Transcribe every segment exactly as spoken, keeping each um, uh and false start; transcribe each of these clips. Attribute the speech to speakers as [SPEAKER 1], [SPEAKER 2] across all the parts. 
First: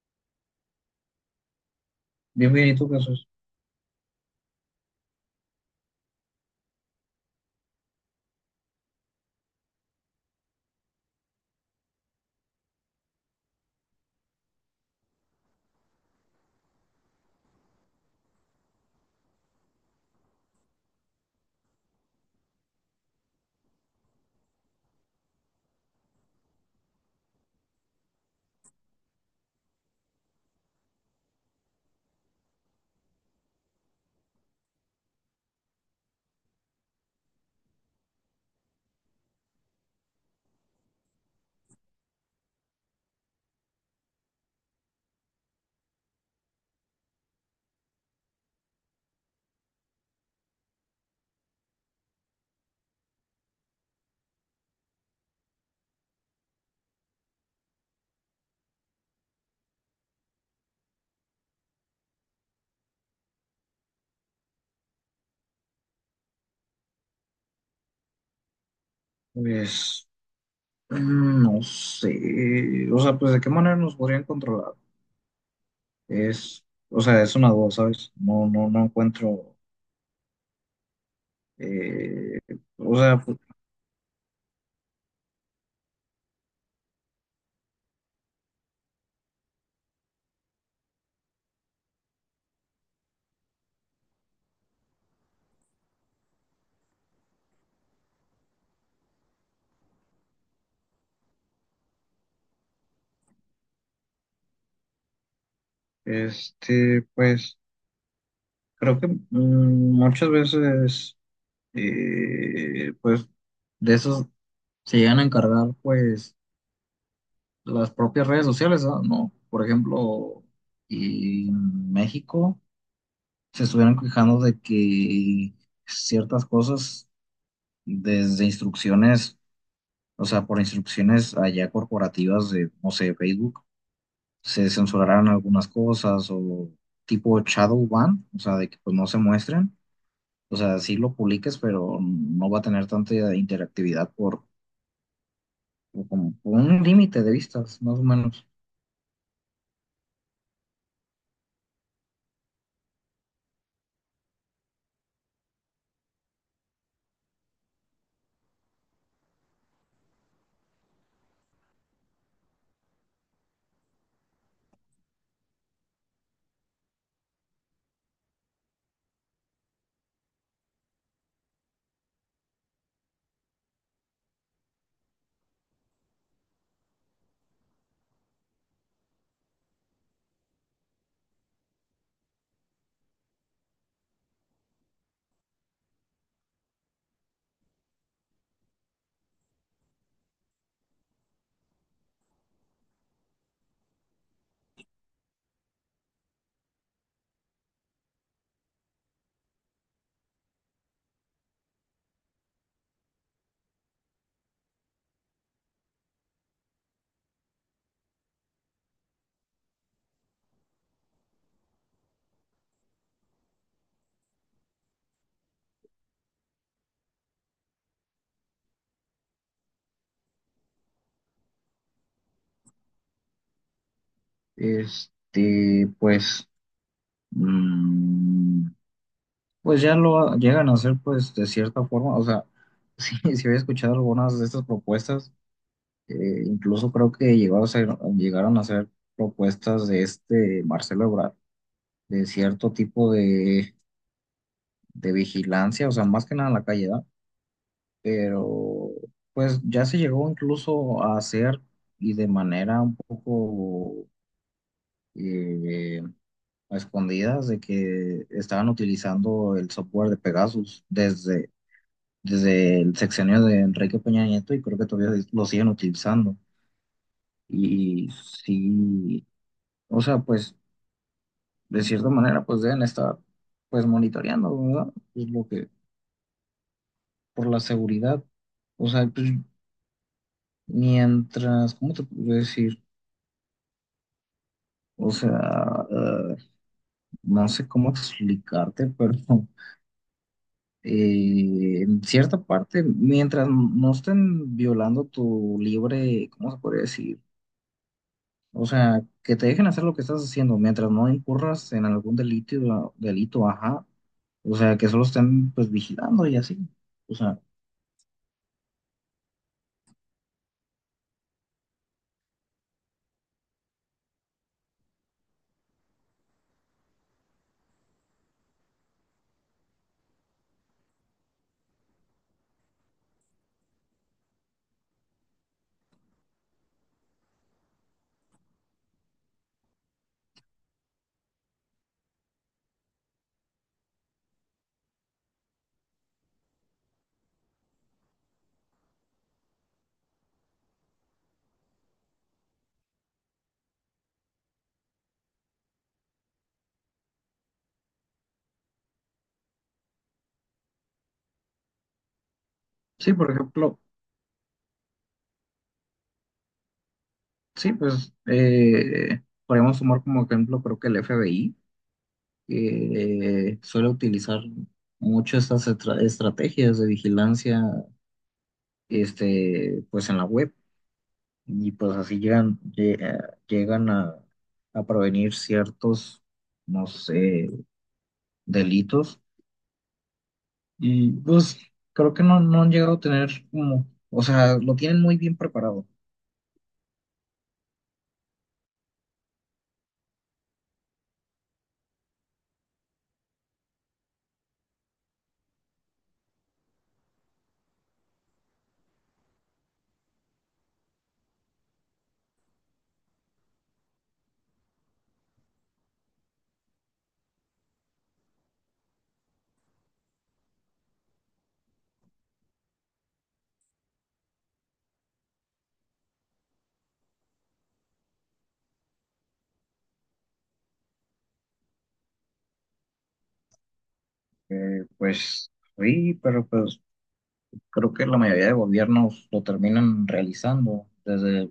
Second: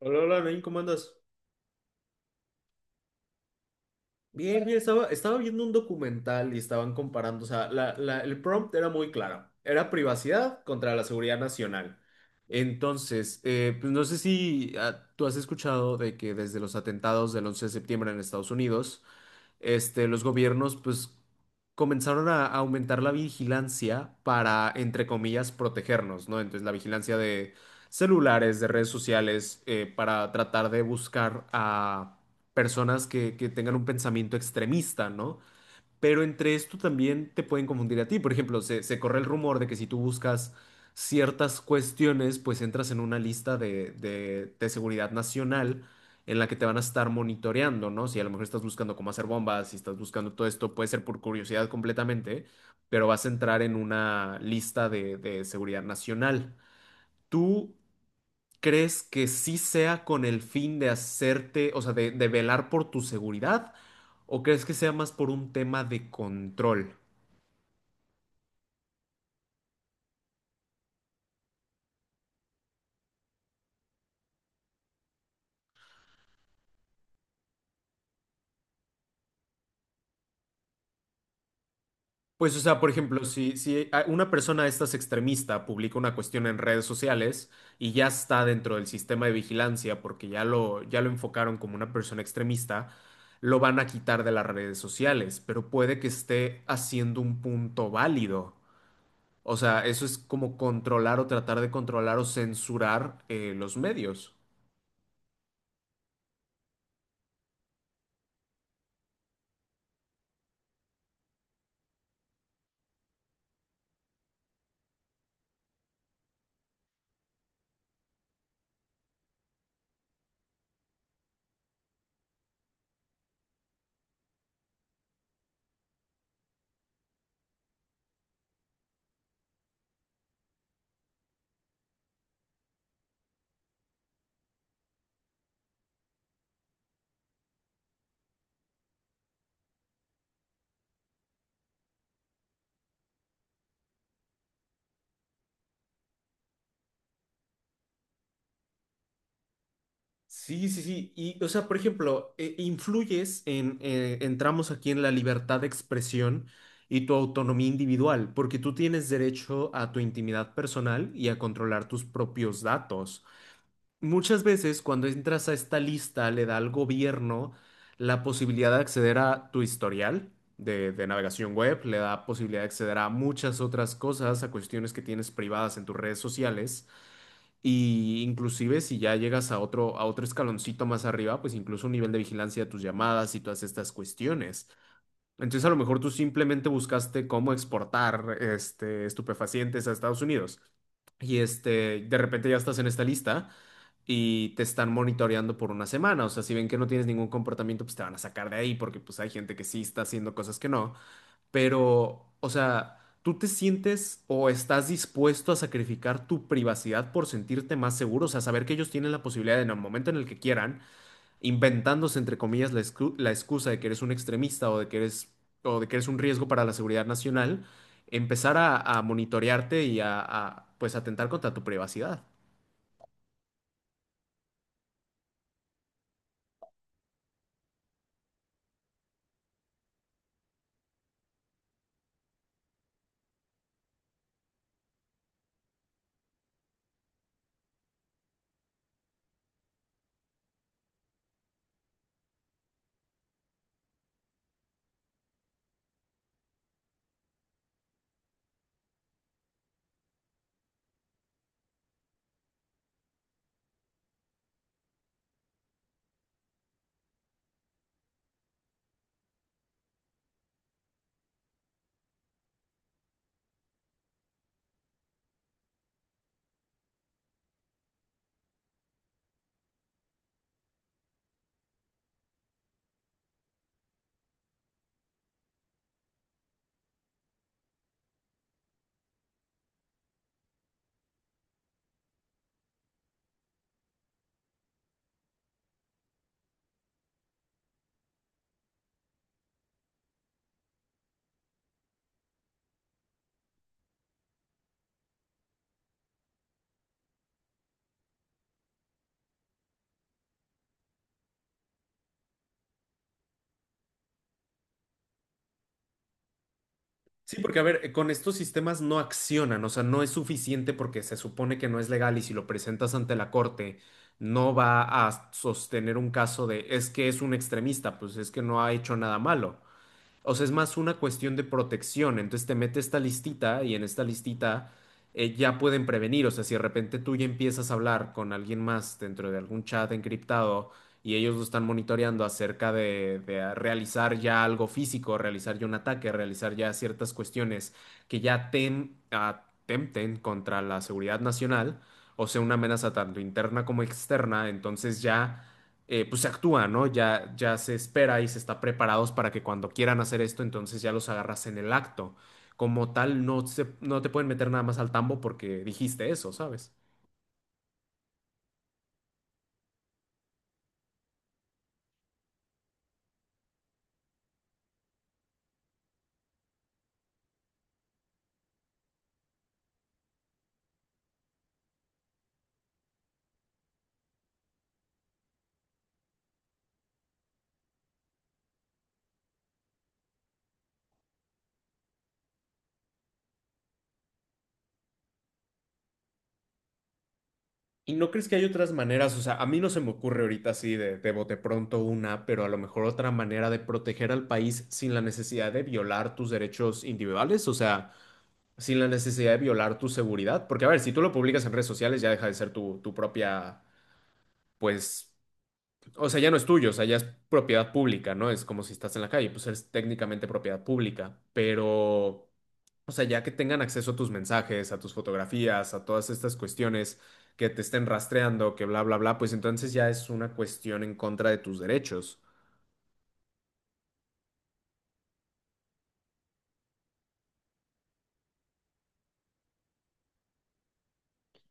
[SPEAKER 1] Hola, hola, Nain, ¿cómo andas?
[SPEAKER 2] Bien, bien, ¿y tú, Jesús?
[SPEAKER 1] Bien, bien, estaba, estaba viendo un documental y estaban comparando, o sea, la- la- el prompt era muy claro, era privacidad contra la seguridad nacional. Entonces, eh, pues no sé si ah, tú has escuchado de que desde los atentados del once de septiembre en Estados Unidos, este, los gobiernos pues comenzaron a a aumentar la vigilancia para, entre comillas, protegernos, ¿no? Entonces, la vigilancia de celulares, de redes sociales, eh, para tratar de buscar a personas que, que tengan un pensamiento extremista, ¿no? Pero entre esto también te pueden confundir a ti. Por ejemplo, se, se corre el rumor de que si tú buscas ciertas cuestiones, pues entras en una lista de, de, de seguridad nacional en la que te van a estar monitoreando, ¿no? Si a lo mejor estás buscando cómo hacer bombas, si estás buscando todo esto, puede ser por curiosidad completamente, pero vas a entrar en una lista de, de seguridad nacional. ¿Tú crees que sí sea con el fin de hacerte, o sea, de, de velar por tu seguridad? ¿O crees que sea más por un tema de control?
[SPEAKER 2] Pues, mm, no sé, o sea, pues, ¿de qué manera nos podrían controlar? Es, o sea, es una duda, ¿sabes? No, no, no encuentro, eh,
[SPEAKER 1] Pues, o sea, por
[SPEAKER 2] o sea,
[SPEAKER 1] ejemplo,
[SPEAKER 2] pu-
[SPEAKER 1] si, si a- una persona de estas extremista publica una cuestión en redes sociales y ya está dentro del sistema de vigilancia porque ya lo, ya lo enfocaron como una persona extremista, lo van a quitar de las redes sociales, pero puede que esté haciendo un punto válido. O sea, eso es como controlar o tratar de controlar o censurar eh, los medios.
[SPEAKER 2] este, pues, creo que mm, muchas veces, eh, pues, de esos se llegan a encargar, pues, las propias redes sociales, ¿ah? ¿No? Por ejemplo, y en México se estuvieron quejando de que ciertas cosas desde instrucciones, o sea, por instrucciones allá corporativas de, no sé, Facebook, se censurarán algunas cosas o tipo shadow ban, o sea, de que pues no se muestren, o sea, sí lo publiques, pero no va a tener tanta interactividad por, por como por un límite de vistas, más o menos.
[SPEAKER 1] Sí, sí, sí. Y, o sea, por ejemplo, eh, influyes en, eh, entramos aquí en la libertad de expresión y tu autonomía individual, porque tú tienes derecho a tu intimidad personal y a controlar tus propios datos. Muchas veces cuando entras a esta lista le da al gobierno la posibilidad de acceder a tu historial de, de navegación web, le da posibilidad de acceder a muchas otras cosas, a cuestiones que tienes privadas en tus redes sociales. Y inclusive si ya llegas a otro, a otro escaloncito más arriba, pues incluso un nivel de vigilancia de tus llamadas y todas estas cuestiones. Entonces a lo mejor tú simplemente buscaste cómo exportar este, estupefacientes a Estados Unidos. Y este, de repente ya estás en esta lista y te están monitoreando por una semana. O sea, si ven que no tienes ningún comportamiento, pues te van a sacar de ahí porque pues hay gente que sí está haciendo cosas que no. Pero, o sea, ¿tú te sientes o estás dispuesto a sacrificar tu privacidad por sentirte más seguro? O sea, saber que ellos tienen la posibilidad de, en el momento en el que quieran, inventándose, entre comillas, la, excu- la excusa de que eres un extremista o de que eres, o de que eres un riesgo para la seguridad nacional, empezar a, a monitorearte y a, a, pues, atentar contra tu privacidad.
[SPEAKER 2] Este, pues, mm, pues ya lo llegan a hacer pues de cierta forma, o sea, sí, sí había escuchado algunas de estas propuestas. Eh, incluso creo que llegó a ser- llegaron a hacer propuestas de este Marcelo Ebrard, de cierto tipo de, de vigilancia, o sea, más que nada en la calle, ¿verdad? Pero pues ya se llegó incluso a hacer y de manera un poco eh, a escondidas de que estaban utilizando el software de Pegasus desde, desde el sexenio de Enrique Peña Nieto y creo que todavía lo siguen utilizando. Y sí, o sea, pues de cierta manera, pues deben estar, pues monitoreando, ¿verdad? Pues lo que, por la seguridad. O sea, pues mientras, ¿cómo te puedo decir? O sea, eh, no sé cómo explicarte, pero eh, en cierta parte, mientras no estén violando tu libre, ¿cómo se podría decir? O sea, que te dejen hacer lo que estás haciendo, mientras no incurras en algún delito, delito, ajá. O sea, que solo estén pues vigilando y así. O
[SPEAKER 1] Sí,
[SPEAKER 2] sea,
[SPEAKER 1] porque a ver, eh, con estos sistemas no accionan, o sea, no es suficiente porque se supone que no es legal y si lo presentas ante la corte no va a sostener un caso de es que es un extremista, pues es que no ha hecho nada malo. O sea, es más una cuestión de protección. Entonces te mete esta listita y en esta listita eh, ya pueden prevenir. O sea, si de repente tú ya empiezas a hablar con alguien más dentro de algún chat encriptado y ellos lo están monitoreando acerca de, de realizar ya algo físico, realizar ya un ataque, realizar ya ciertas cuestiones que ya tem- atempten contra la seguridad nacional, o sea, una amenaza tanto interna como externa, entonces ya eh, pues se actúa, ¿no? Ya, ya se espera y se está preparados para que cuando quieran hacer esto, entonces ya los agarras en el acto. Como
[SPEAKER 2] sí,
[SPEAKER 1] tal,
[SPEAKER 2] por
[SPEAKER 1] no, se-
[SPEAKER 2] ejemplo.
[SPEAKER 1] no te pueden meter nada más al tambo porque dijiste eso, ¿sabes?
[SPEAKER 2] Sí, pues eh, podemos tomar como ejemplo, creo que el F B I, que eh, suele utilizar mucho estas estra- estrategias de vigilancia, este, pues en la web, y pues así llegan, lle- eh, llegan a, a prevenir ciertos, no sé, delitos, y pues creo que no, no han llegado a tener como, o sea, lo tienen muy bien preparado,
[SPEAKER 1] ¿Y no crees que hay otras maneras? O sea, a mí no se me ocurre ahorita así de, de bote pronto una, pero a lo mejor otra manera de proteger al país sin la necesidad de violar tus derechos individuales, o sea, sin la necesidad de violar tu seguridad. Porque, a ver, si tú lo publicas en redes sociales ya deja de ser tu, tu propia, pues. O sea, ya no es tuyo, o sea, ya es propiedad pública, ¿no? Es como si estás en la calle, pues eres técnicamente propiedad pública, pero, o sea, ya que tengan acceso a tus mensajes, a tus fotografías, a todas estas cuestiones que te estén rastreando, que bla, bla, bla, pues entonces ya es una cuestión en contra de tus derechos.
[SPEAKER 2] eh, pues sí, pero pues creo que la mayoría de gobiernos lo terminan realizando, desde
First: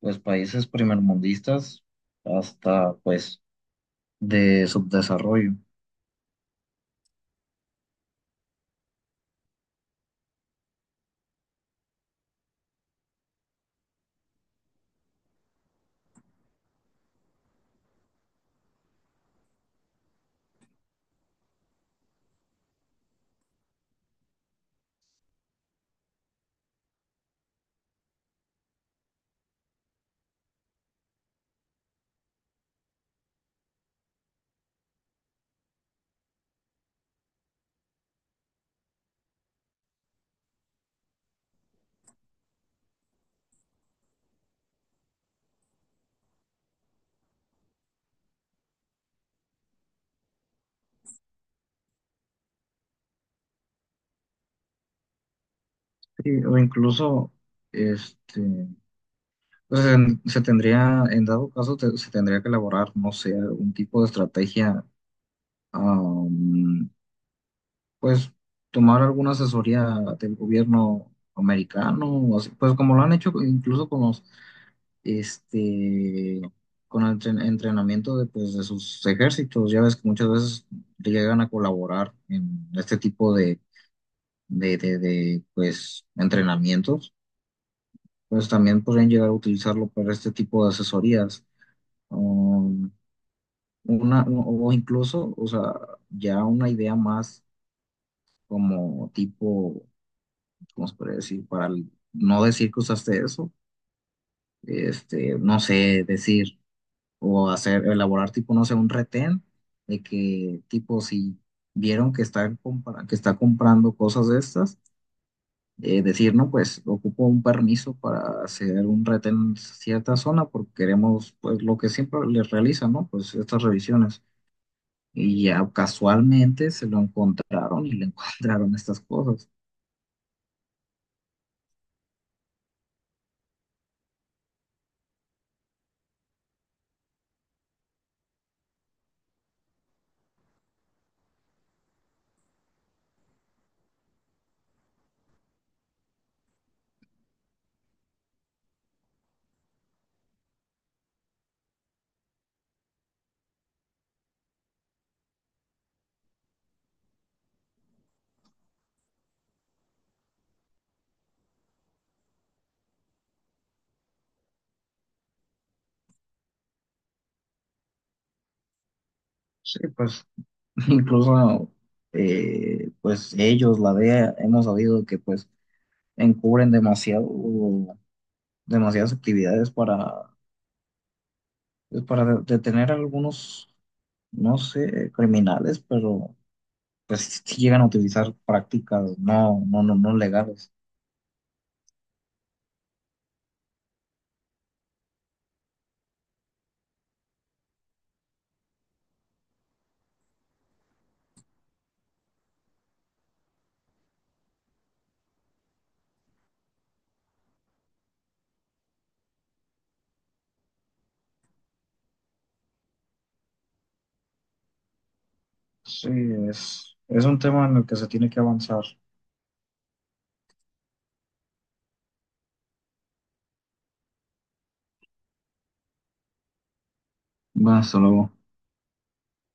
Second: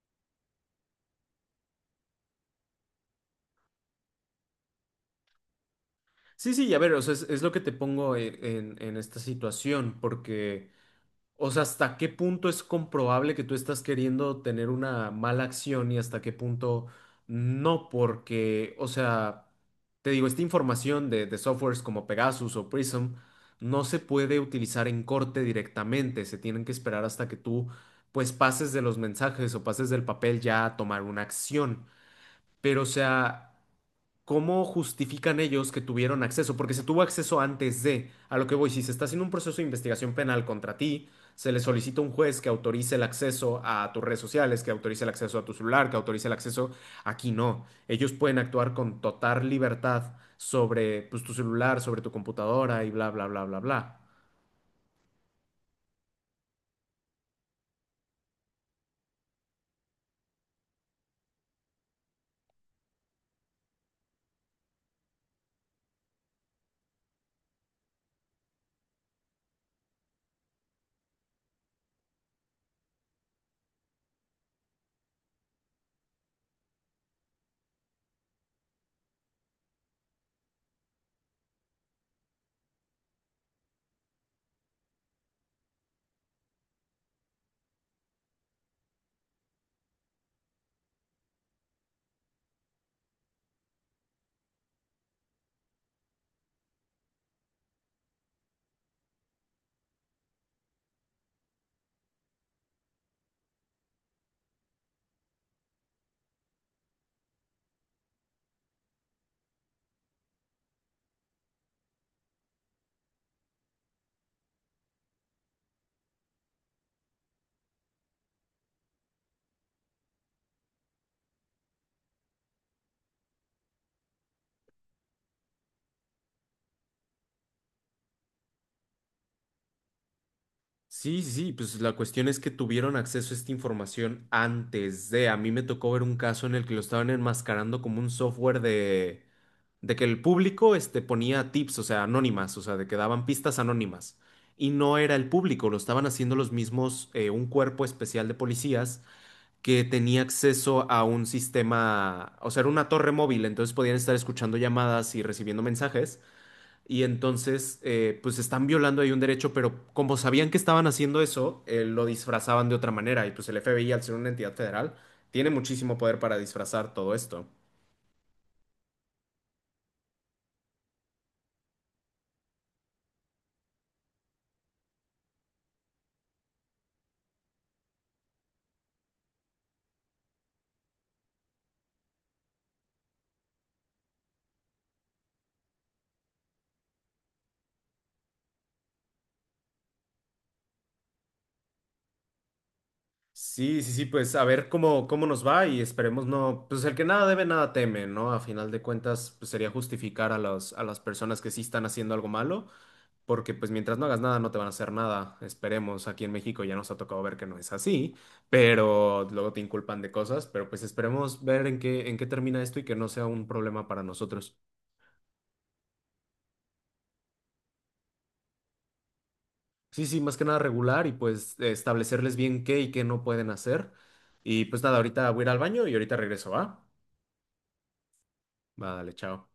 [SPEAKER 2] pues países primermundistas hasta pues de subdesarrollo.
[SPEAKER 1] Sí, sí, y a ver, o sea, es, es lo que te pongo en, en en esta situación, porque... O sea, ¿hasta qué punto es comprobable que tú estás queriendo tener una mala acción y hasta qué punto no? Porque, o sea, te digo, esta información de, de softwares como Pegasus o Prism no se puede utilizar en corte directamente, se tienen que esperar hasta que tú pues pases de los mensajes o pases del papel ya a tomar una acción. Pero, o sea... ¿Cómo justifican ellos que tuvieron acceso? Porque se tuvo acceso antes de, a lo que voy, si se está haciendo un proceso de investigación penal contra ti, se le solicita a un juez que autorice el acceso a tus redes sociales, que autorice el acceso a tu celular, que autorice el acceso. Aquí no. Ellos pueden actuar con total libertad sobre, pues, tu celular, sobre tu computadora y bla, bla, bla, bla, bla.
[SPEAKER 2] Sí, o incluso este pues, en- se tendría, en dado caso, te- se tendría que elaborar, no sé, un tipo de estrategia, am, pues tomar alguna asesoría del gobierno americano, o así, pues como lo han hecho incluso con los este, con el entren- entrenamiento de, pues, de sus ejércitos. Ya ves que muchas veces llegan a colaborar en este tipo de, de, de, de, pues, entrenamientos. Pues también podrían llegar a utilizarlo para este tipo de asesorías. Um, una, o incluso, o sea, ya una idea más como tipo, ¿cómo se puede decir? Para el- no decir que usaste eso, este, no sé, decir. O hacer, elaborar tipo, no sé, un retén de que tipo si vieron que está, compra- que está comprando cosas de estas, eh, decir, no, pues ocupo un permiso para hacer un retén en cierta zona porque queremos, pues lo que siempre les realizan, ¿no? Pues estas revisiones. Y ya casualmente se lo encontraron y le encontraron estas cosas.
[SPEAKER 1] Sí, sí, sí, pues la cuestión es que tuvieron acceso a esta información antes de. A mí me tocó ver un caso en el que lo estaban enmascarando como un software de de que el público este, ponía tips, o sea, anónimas, o sea, de que daban pistas anónimas. Y no era el público, lo estaban haciendo los mismos, eh, un cuerpo especial de policías que tenía acceso a un sistema, o sea, era una torre móvil, entonces podían estar escuchando llamadas y recibiendo mensajes. Y entonces, eh, pues están violando ahí un derecho, pero como sabían que estaban haciendo eso, eh, lo disfrazaban de otra manera. Y pues el F B I, al ser una entidad federal, tiene muchísimo poder para disfrazar todo esto.
[SPEAKER 2] Sí, pues incluso, eh, pues ellos, la D E A, hemos sabido que pues encubren demasiado demasiadas actividades para, pues, para de- detener a algunos, no sé, criminales, pero pues sí llegan a utilizar prácticas no, no, no, no legales.
[SPEAKER 1] Sí, sí, sí, pues a ver cómo, cómo nos va y esperemos no, pues el que nada debe, nada teme, ¿no? A final de cuentas, pues sería justificar a los, a las personas que sí están haciendo algo malo, porque pues mientras no hagas nada no te van a hacer nada, esperemos, aquí en México ya nos ha tocado ver que no es así, pero luego te inculpan de cosas, pero pues esperemos ver en qué, en qué termina esto y que no sea un problema para nosotros.
[SPEAKER 2] Sí, es, es un tema en el que se tiene que avanzar.
[SPEAKER 1] Sí, sí, más que nada regular y pues establecerles bien qué y qué no pueden hacer. Y pues nada, ahorita voy a ir al baño y ahorita regreso, ¿va?
[SPEAKER 2] Va, hasta luego.
[SPEAKER 1] Vale, chao.